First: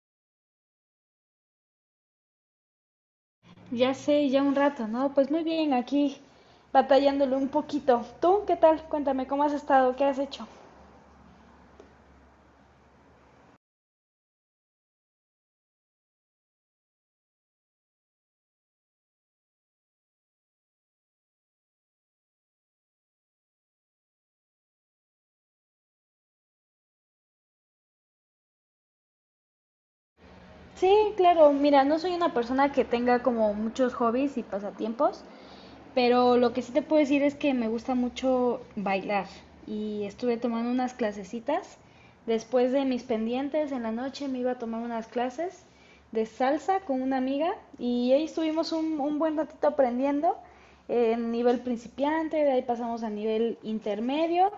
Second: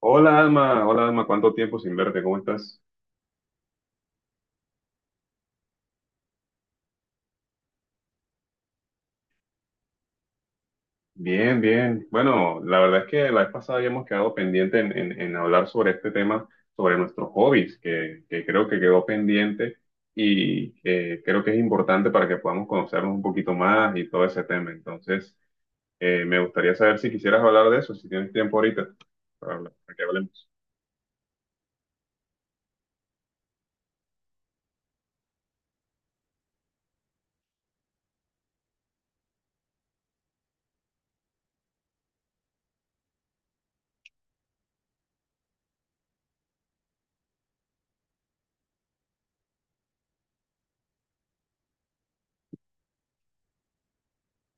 Hola Alma, ¿cuánto tiempo sin verte? ¿Cómo estás? Ya sé, ya un rato, ¿no? Pues muy bien, aquí batallándolo un poquito. ¿Tú qué tal? Cuéntame, ¿cómo has estado? ¿Qué has hecho? Bien, bien. Bueno, la verdad es que la vez pasada habíamos quedado pendiente en hablar sobre este tema, sobre nuestros hobbies, que creo que quedó pendiente y que creo que es importante para que podamos conocernos un poquito más y todo ese tema. Entonces, me gustaría saber si quisieras hablar de eso, si tienes tiempo ahorita para, para que hablemos. Sí, claro, mira, no soy una persona que tenga como muchos hobbies y pasatiempos, pero lo que sí te puedo decir es que me gusta mucho bailar y estuve tomando unas clasecitas. Después de mis pendientes en la noche me iba a tomar unas clases de salsa con una amiga y ahí estuvimos un buen ratito aprendiendo en nivel principiante. De ahí pasamos a nivel intermedio.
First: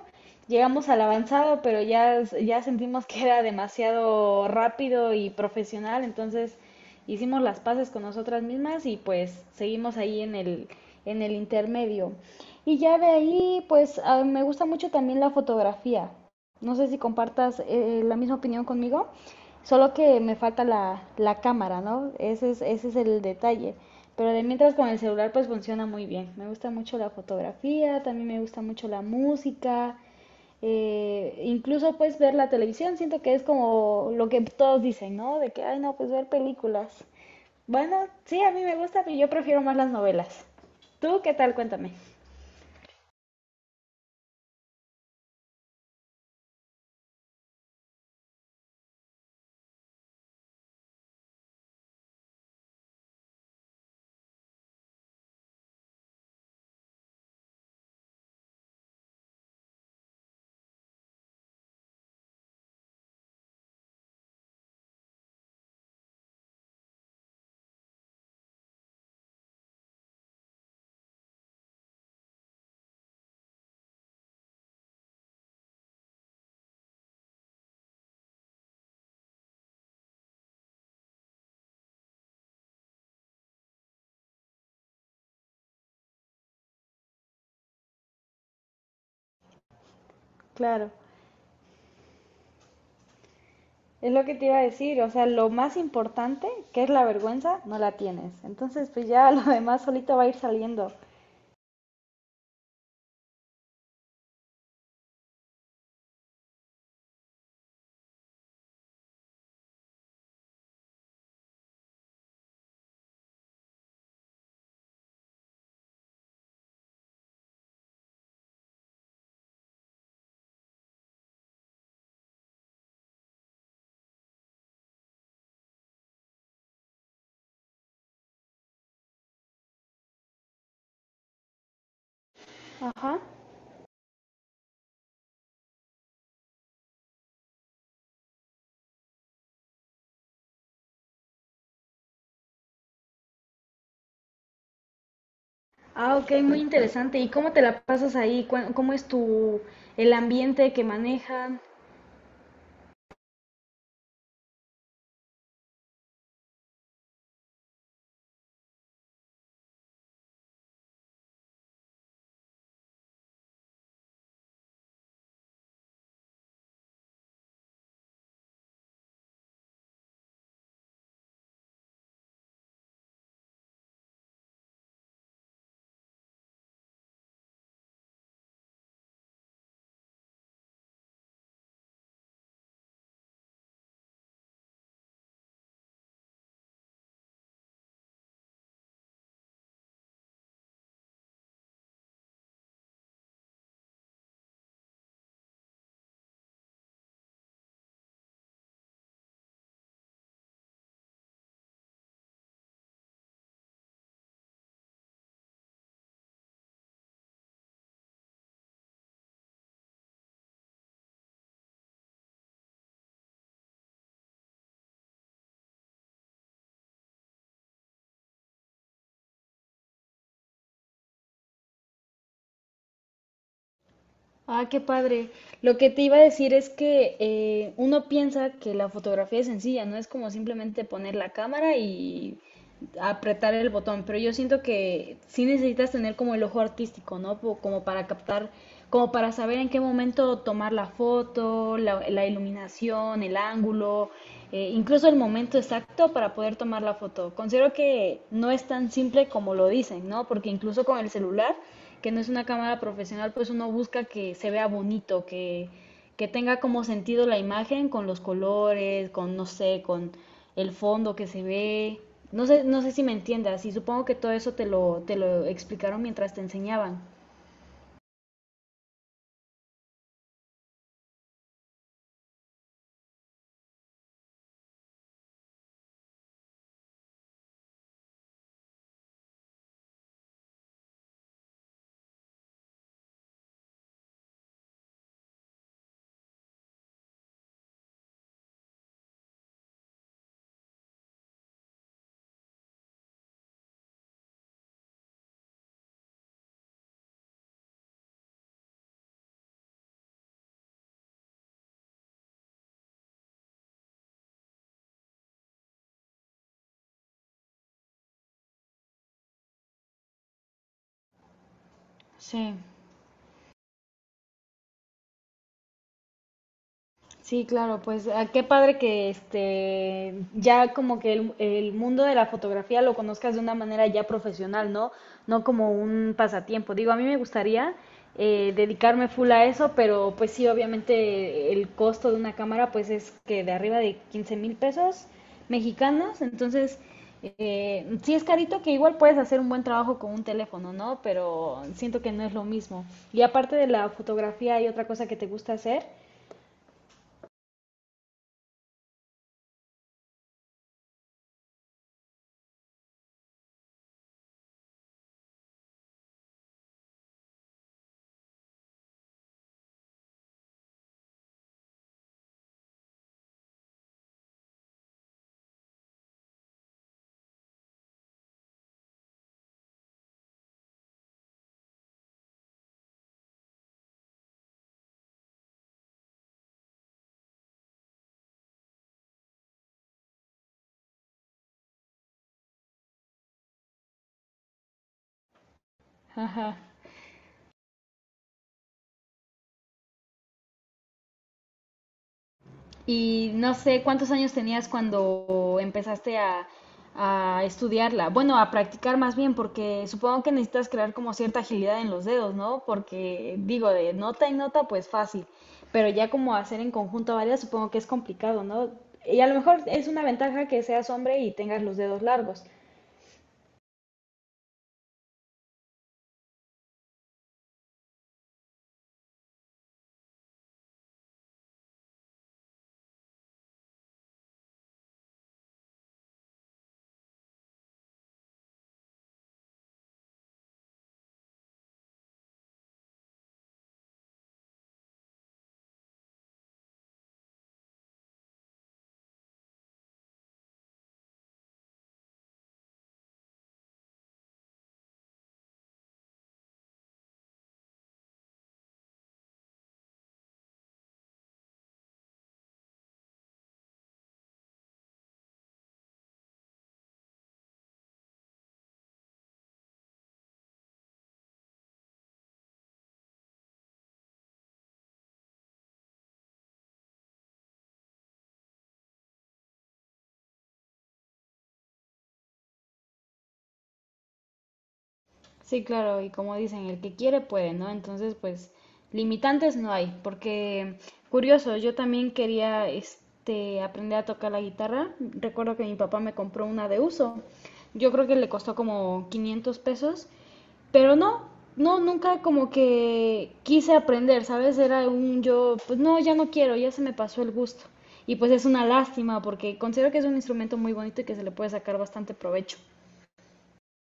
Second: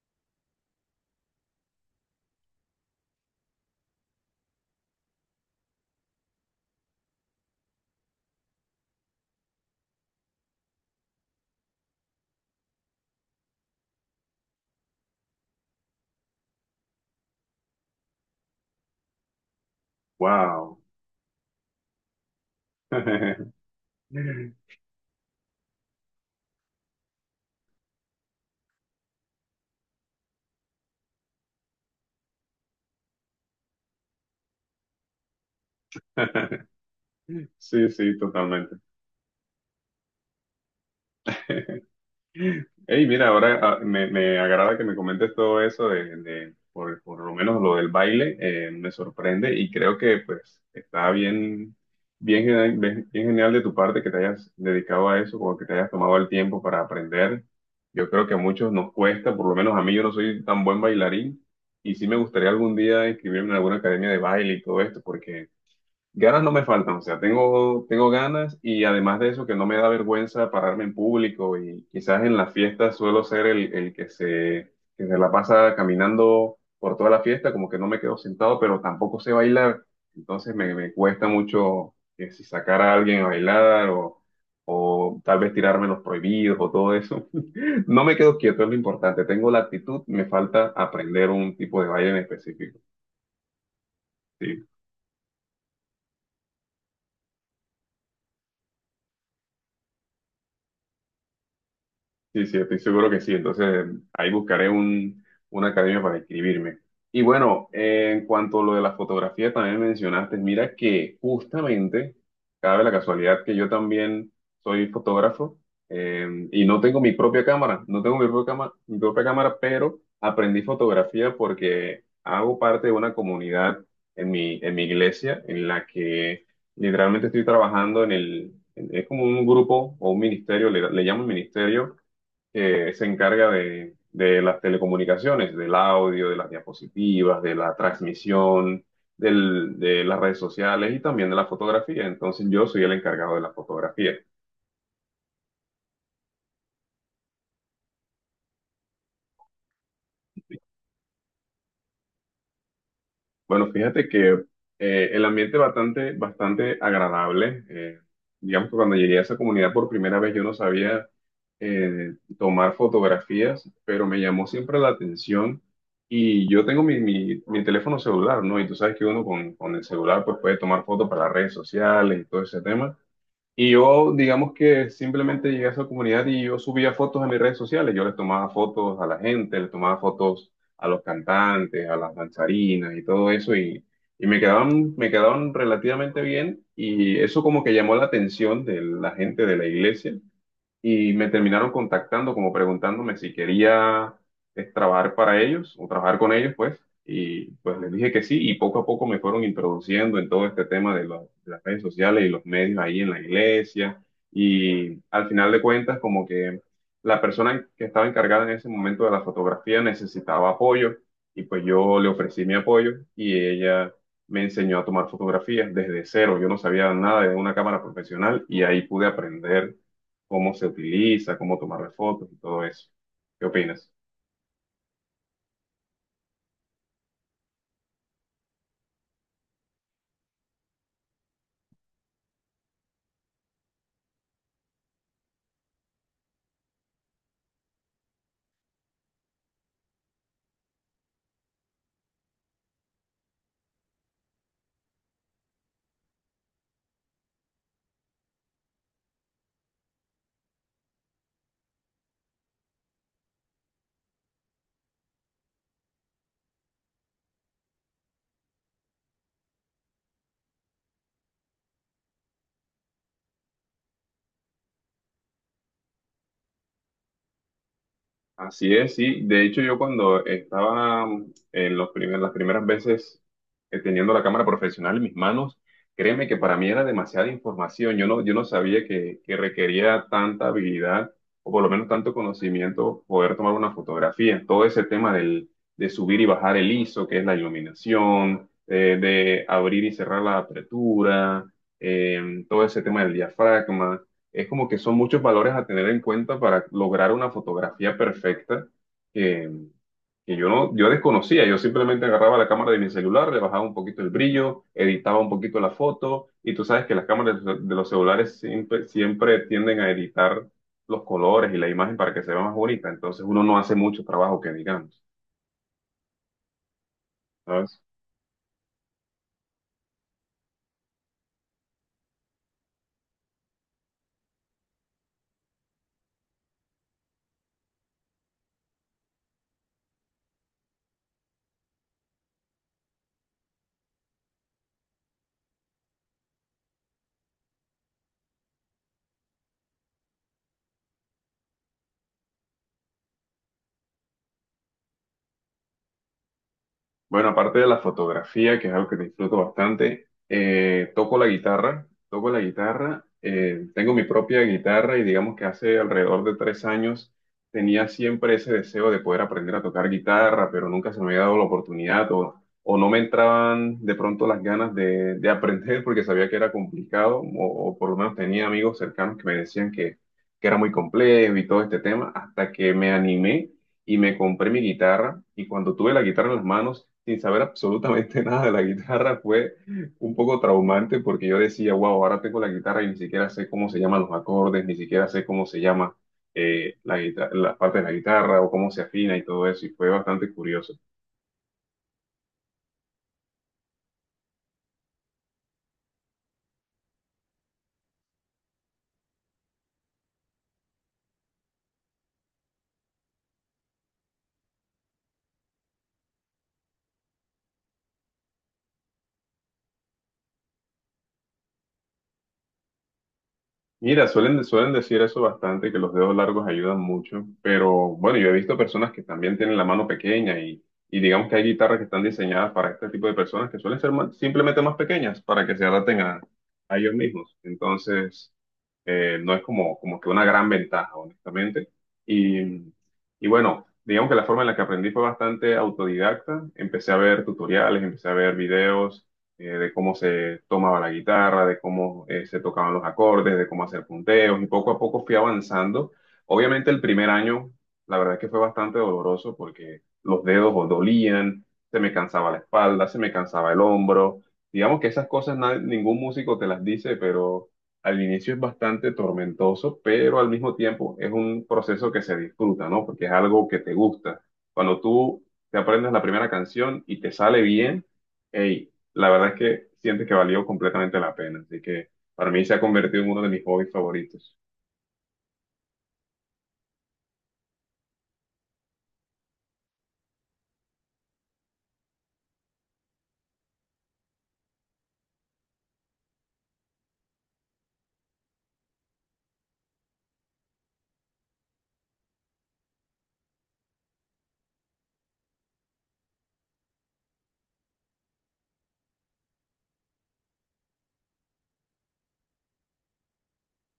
Llegamos al avanzado, pero ya, ya sentimos que era demasiado rápido y profesional, entonces hicimos las paces con nosotras mismas y pues seguimos ahí en el intermedio. Y ya de ahí, me gusta mucho también la fotografía. No sé si compartas la misma opinión conmigo, solo que me falta Wow. la cámara, ¿no? Ese es el detalle. Pero de mientras con el celular pues funciona muy bien. Me gusta mucho la fotografía, también me gusta mucho la música, incluso pues ver la televisión. Siento que es como lo que todos dicen, ¿no? De que, ay no, pues ver películas. Sí, Bueno, sí, sí, a mí me totalmente. gusta, pero yo prefiero más las novelas. ¿Tú qué tal? Cuéntame. Hey, mira, ahora me agrada que me comentes todo eso por lo menos lo del baile, me sorprende y creo que pues está bien, bien genial de tu parte que te hayas dedicado a eso, como que te hayas tomado el tiempo para aprender. Yo creo que a muchos nos cuesta, por lo menos a mí, yo no soy tan buen bailarín y sí me gustaría algún día inscribirme en alguna academia de baile y todo esto, porque ganas no me faltan. O sea, tengo ganas y además de eso que no me da vergüenza pararme en público, y quizás en las fiestas suelo ser el que se la pasa caminando por toda la fiesta, como que no me quedo sentado, pero tampoco sé bailar, entonces me cuesta mucho que si sacar a alguien a bailar o tal vez tirarme los prohibidos o todo eso. No me quedo quieto, es lo importante, tengo la actitud, me falta Claro. aprender un tipo de baile en específico. Es lo que te iba a Sí. decir, o sea, lo más importante, que es la vergüenza, no la tienes. Entonces, pues ya lo demás solito va a ir saliendo. Sí, sí, estoy seguro que sí. Entonces, ahí buscaré un, una academia para inscribirme. Y bueno, en cuanto a lo de la fotografía, también mencionaste, mira que justamente cabe la casualidad que yo también soy fotógrafo, y no tengo mi propia cámara, no tengo mi propia cámara, pero aprendí fotografía porque hago parte de una comunidad en mi iglesia en la que literalmente estoy trabajando en es como un grupo o un ministerio, le llamo ministerio que se Ajá. encarga de las telecomunicaciones, del audio, de las diapositivas, de la transmisión, de las redes sociales y también de la fotografía. Entonces yo soy el encargado de la fotografía. Ah, ok, muy interesante. ¿Y cómo te la pasas ahí? ¿Cómo es tu, el ambiente que manejan? Bueno, fíjate que el ambiente bastante, bastante agradable. Digamos que cuando llegué a esa comunidad por primera vez yo no sabía tomar fotografías, pero me llamó siempre la atención y yo tengo mi teléfono celular, ¿no? Y tú sabes que uno con el celular pues puede tomar fotos para las redes sociales y todo ese tema. Y yo, digamos que simplemente llegué a esa comunidad y yo subía fotos a mis redes sociales. Yo les tomaba fotos a la gente, les tomaba fotos a los cantantes, a las danzarinas y todo eso. Y me quedaban relativamente bien. Y eso como que llamó la atención de la gente de la iglesia y me terminaron contactando como preguntándome si quería trabajar para ellos o trabajar con ellos, pues, y pues les dije que sí y poco a poco me fueron introduciendo en todo este tema de las redes sociales y los medios ahí en la iglesia y al final de cuentas como que la persona que estaba encargada en ese momento de la fotografía necesitaba apoyo y pues yo le ofrecí mi apoyo y ella... Me enseñó a tomar fotografías desde cero. Yo no sabía nada de una cámara profesional y ahí pude aprender cómo se utiliza, cómo tomarle fotos y todo eso. ¿Qué opinas? Ah, qué padre. Lo que te iba a decir es que uno piensa que la fotografía es sencilla, no es como simplemente poner la cámara y apretar el botón, pero yo siento que sí necesitas tener como el ojo artístico, ¿no? Como para captar, como para saber en qué momento tomar la foto, la iluminación, el ángulo, incluso el momento exacto para poder tomar la foto. Considero que no es tan simple como lo dicen, ¿no? Porque incluso con el celular, que no es una cámara profesional, pues uno busca que se vea bonito, que tenga como sentido la imagen con los colores, con, no sé, con el fondo que se ve. No sé, no sé si me entiendas, y supongo que todo eso te lo explicaron mientras te enseñaban. Así es, sí. De hecho, yo cuando estaba en los las primeras veces teniendo la cámara profesional en mis manos, créeme que para mí era demasiada información. Yo no sabía que requería tanta habilidad o por lo menos tanto conocimiento poder tomar una fotografía. Todo ese tema de subir y bajar el ISO, que es la iluminación, de abrir y cerrar la apertura, todo ese tema del diafragma. Es como que son muchos valores a tener en cuenta para lograr una fotografía perfecta que, que yo no, yo desconocía. Yo simplemente agarraba la cámara de mi celular, le bajaba un poquito el brillo, editaba un poquito la foto, y tú sabes que las cámaras de los celulares siempre, siempre tienden a editar los colores y la imagen para que se vea Sí. más bonita. Entonces uno no hace mucho trabajo que digamos, Sí, claro, ¿sabes? pues ah, qué padre que este ya como que el mundo de la fotografía lo conozcas de una manera ya profesional, ¿no? No como un pasatiempo. Digo, a mí me gustaría dedicarme full a eso, pero pues sí, obviamente el costo de una cámara pues es que de arriba de 15 mil pesos mexicanos. Entonces sí es carito, que igual puedes hacer un buen trabajo con un teléfono, ¿no? Pero siento que no es lo mismo. Y aparte de la fotografía, ¿hay otra cosa que te gusta hacer? Bueno, aparte de la fotografía, que es algo que disfruto bastante, toco la guitarra, tengo mi propia guitarra y digamos que hace alrededor de 3 años tenía siempre ese deseo de poder aprender a tocar guitarra, pero nunca se me había dado la oportunidad o no me entraban de pronto las ganas de aprender porque sabía que era complicado o por lo menos tenía amigos cercanos que me decían que era muy complejo y todo este tema, hasta que me animé y me compré mi guitarra. Y cuando tuve la guitarra en las manos, sin saber absolutamente nada de la guitarra, fue un poco traumante porque yo decía, wow, ahora tengo la guitarra y ni siquiera sé cómo se llaman los acordes, ni siquiera sé cómo se llama Ajá. La parte de la guitarra o cómo se afina y todo eso, y fue bastante curioso. Y no sé cuántos años tenías cuando empezaste a estudiarla. Bueno, a practicar más bien, porque supongo que necesitas crear como cierta agilidad en los dedos, ¿no? Porque digo, de nota en nota, pues fácil. Pero ya como hacer en conjunto varias, supongo que es complicado, ¿no? Y a lo mejor es una ventaja que seas hombre y tengas los dedos largos. Mira, suelen, suelen decir eso bastante, que los dedos largos ayudan mucho, pero bueno, yo he visto personas que también tienen la mano pequeña y digamos que hay guitarras que están diseñadas para este tipo de personas que suelen ser simplemente más pequeñas para que se adapten a ellos mismos. Entonces, no es como, como que una gran ventaja, honestamente. Y, y bueno, digamos que la forma en la que aprendí fue bastante autodidacta. Empecé a ver tutoriales, empecé a ver videos, de cómo se tomaba la guitarra, de cómo se tocaban los acordes, de cómo hacer punteos y poco a poco fui avanzando. Obviamente el primer año, la verdad es que fue bastante doloroso porque los dedos o dolían, se me cansaba la espalda, se me cansaba el hombro. Digamos que esas cosas ningún músico te las dice, pero al inicio es bastante tormentoso, pero al mismo tiempo es un proceso que se disfruta, ¿no? Porque es algo que te gusta. Cuando tú te aprendes la primera canción y te sale bien, hey, la verdad es que siento que valió completamente la pena, así que para mí se ha convertido en uno de mis hobbies favoritos. Sí, claro, y como dicen, el que quiere puede, ¿no? Entonces, pues limitantes no hay, porque curioso, yo también quería este aprender a tocar la guitarra. Recuerdo que mi papá me compró una de uso. Yo creo que le costó como $500, pero no, no, nunca como que quise aprender, ¿sabes? Era un yo, pues no, ya no quiero, ya se me pasó el gusto. Y pues es una lástima porque considero que es un instrumento muy bonito y que se le puede sacar bastante provecho.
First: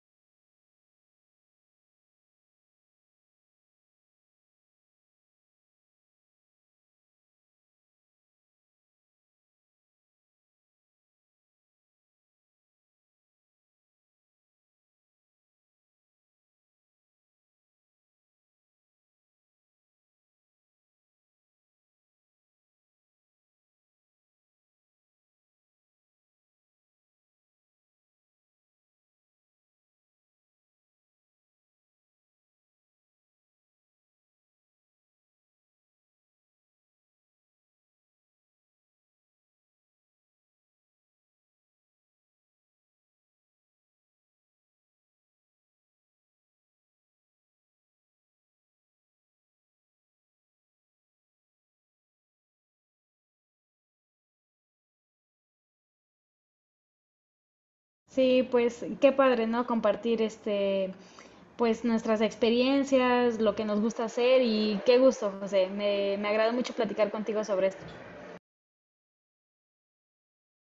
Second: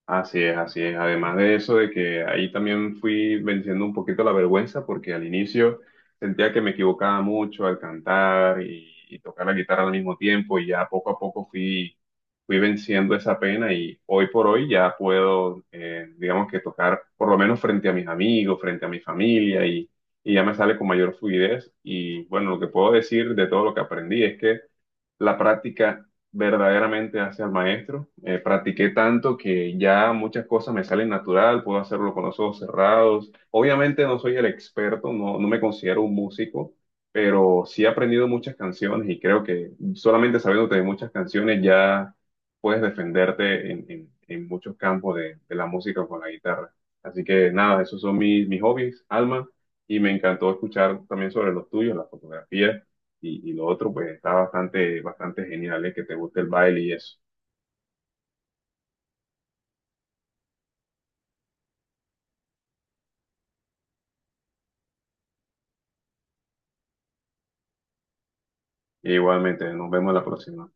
Así es, así es. Además de eso, de que ahí también fui venciendo un poquito la vergüenza, porque al inicio sentía que me equivocaba mucho al cantar y tocar la guitarra al mismo tiempo, y ya poco a poco fui venciendo esa pena y hoy por hoy ya puedo, digamos que tocar por lo menos frente a mis amigos, frente a mi familia, y ya me sale con mayor fluidez. Y bueno, lo que puedo decir de todo lo que aprendí es que la práctica verdaderamente hacia el maestro. Practiqué tanto que ya muchas cosas me salen natural, puedo hacerlo con los ojos cerrados. Obviamente no soy el experto, no, no me considero un músico, pero sí he aprendido muchas canciones y creo que solamente sabiéndote de muchas canciones ya puedes defenderte en muchos campos de la música con la guitarra. Así que nada, esos son mis, mis hobbies, Alma, y me encantó escuchar también sobre los tuyos, la fotografía. Y lo otro, pues está bastante, bastante genial, ¿eh? Que te guste el baile y eso. Sí, pues qué padre, ¿no? Compartir este, pues nuestras experiencias, lo que nos gusta hacer. Y qué gusto, José. Me agradó mucho platicar contigo sobre esto. Y igualmente, nos vemos la próxima.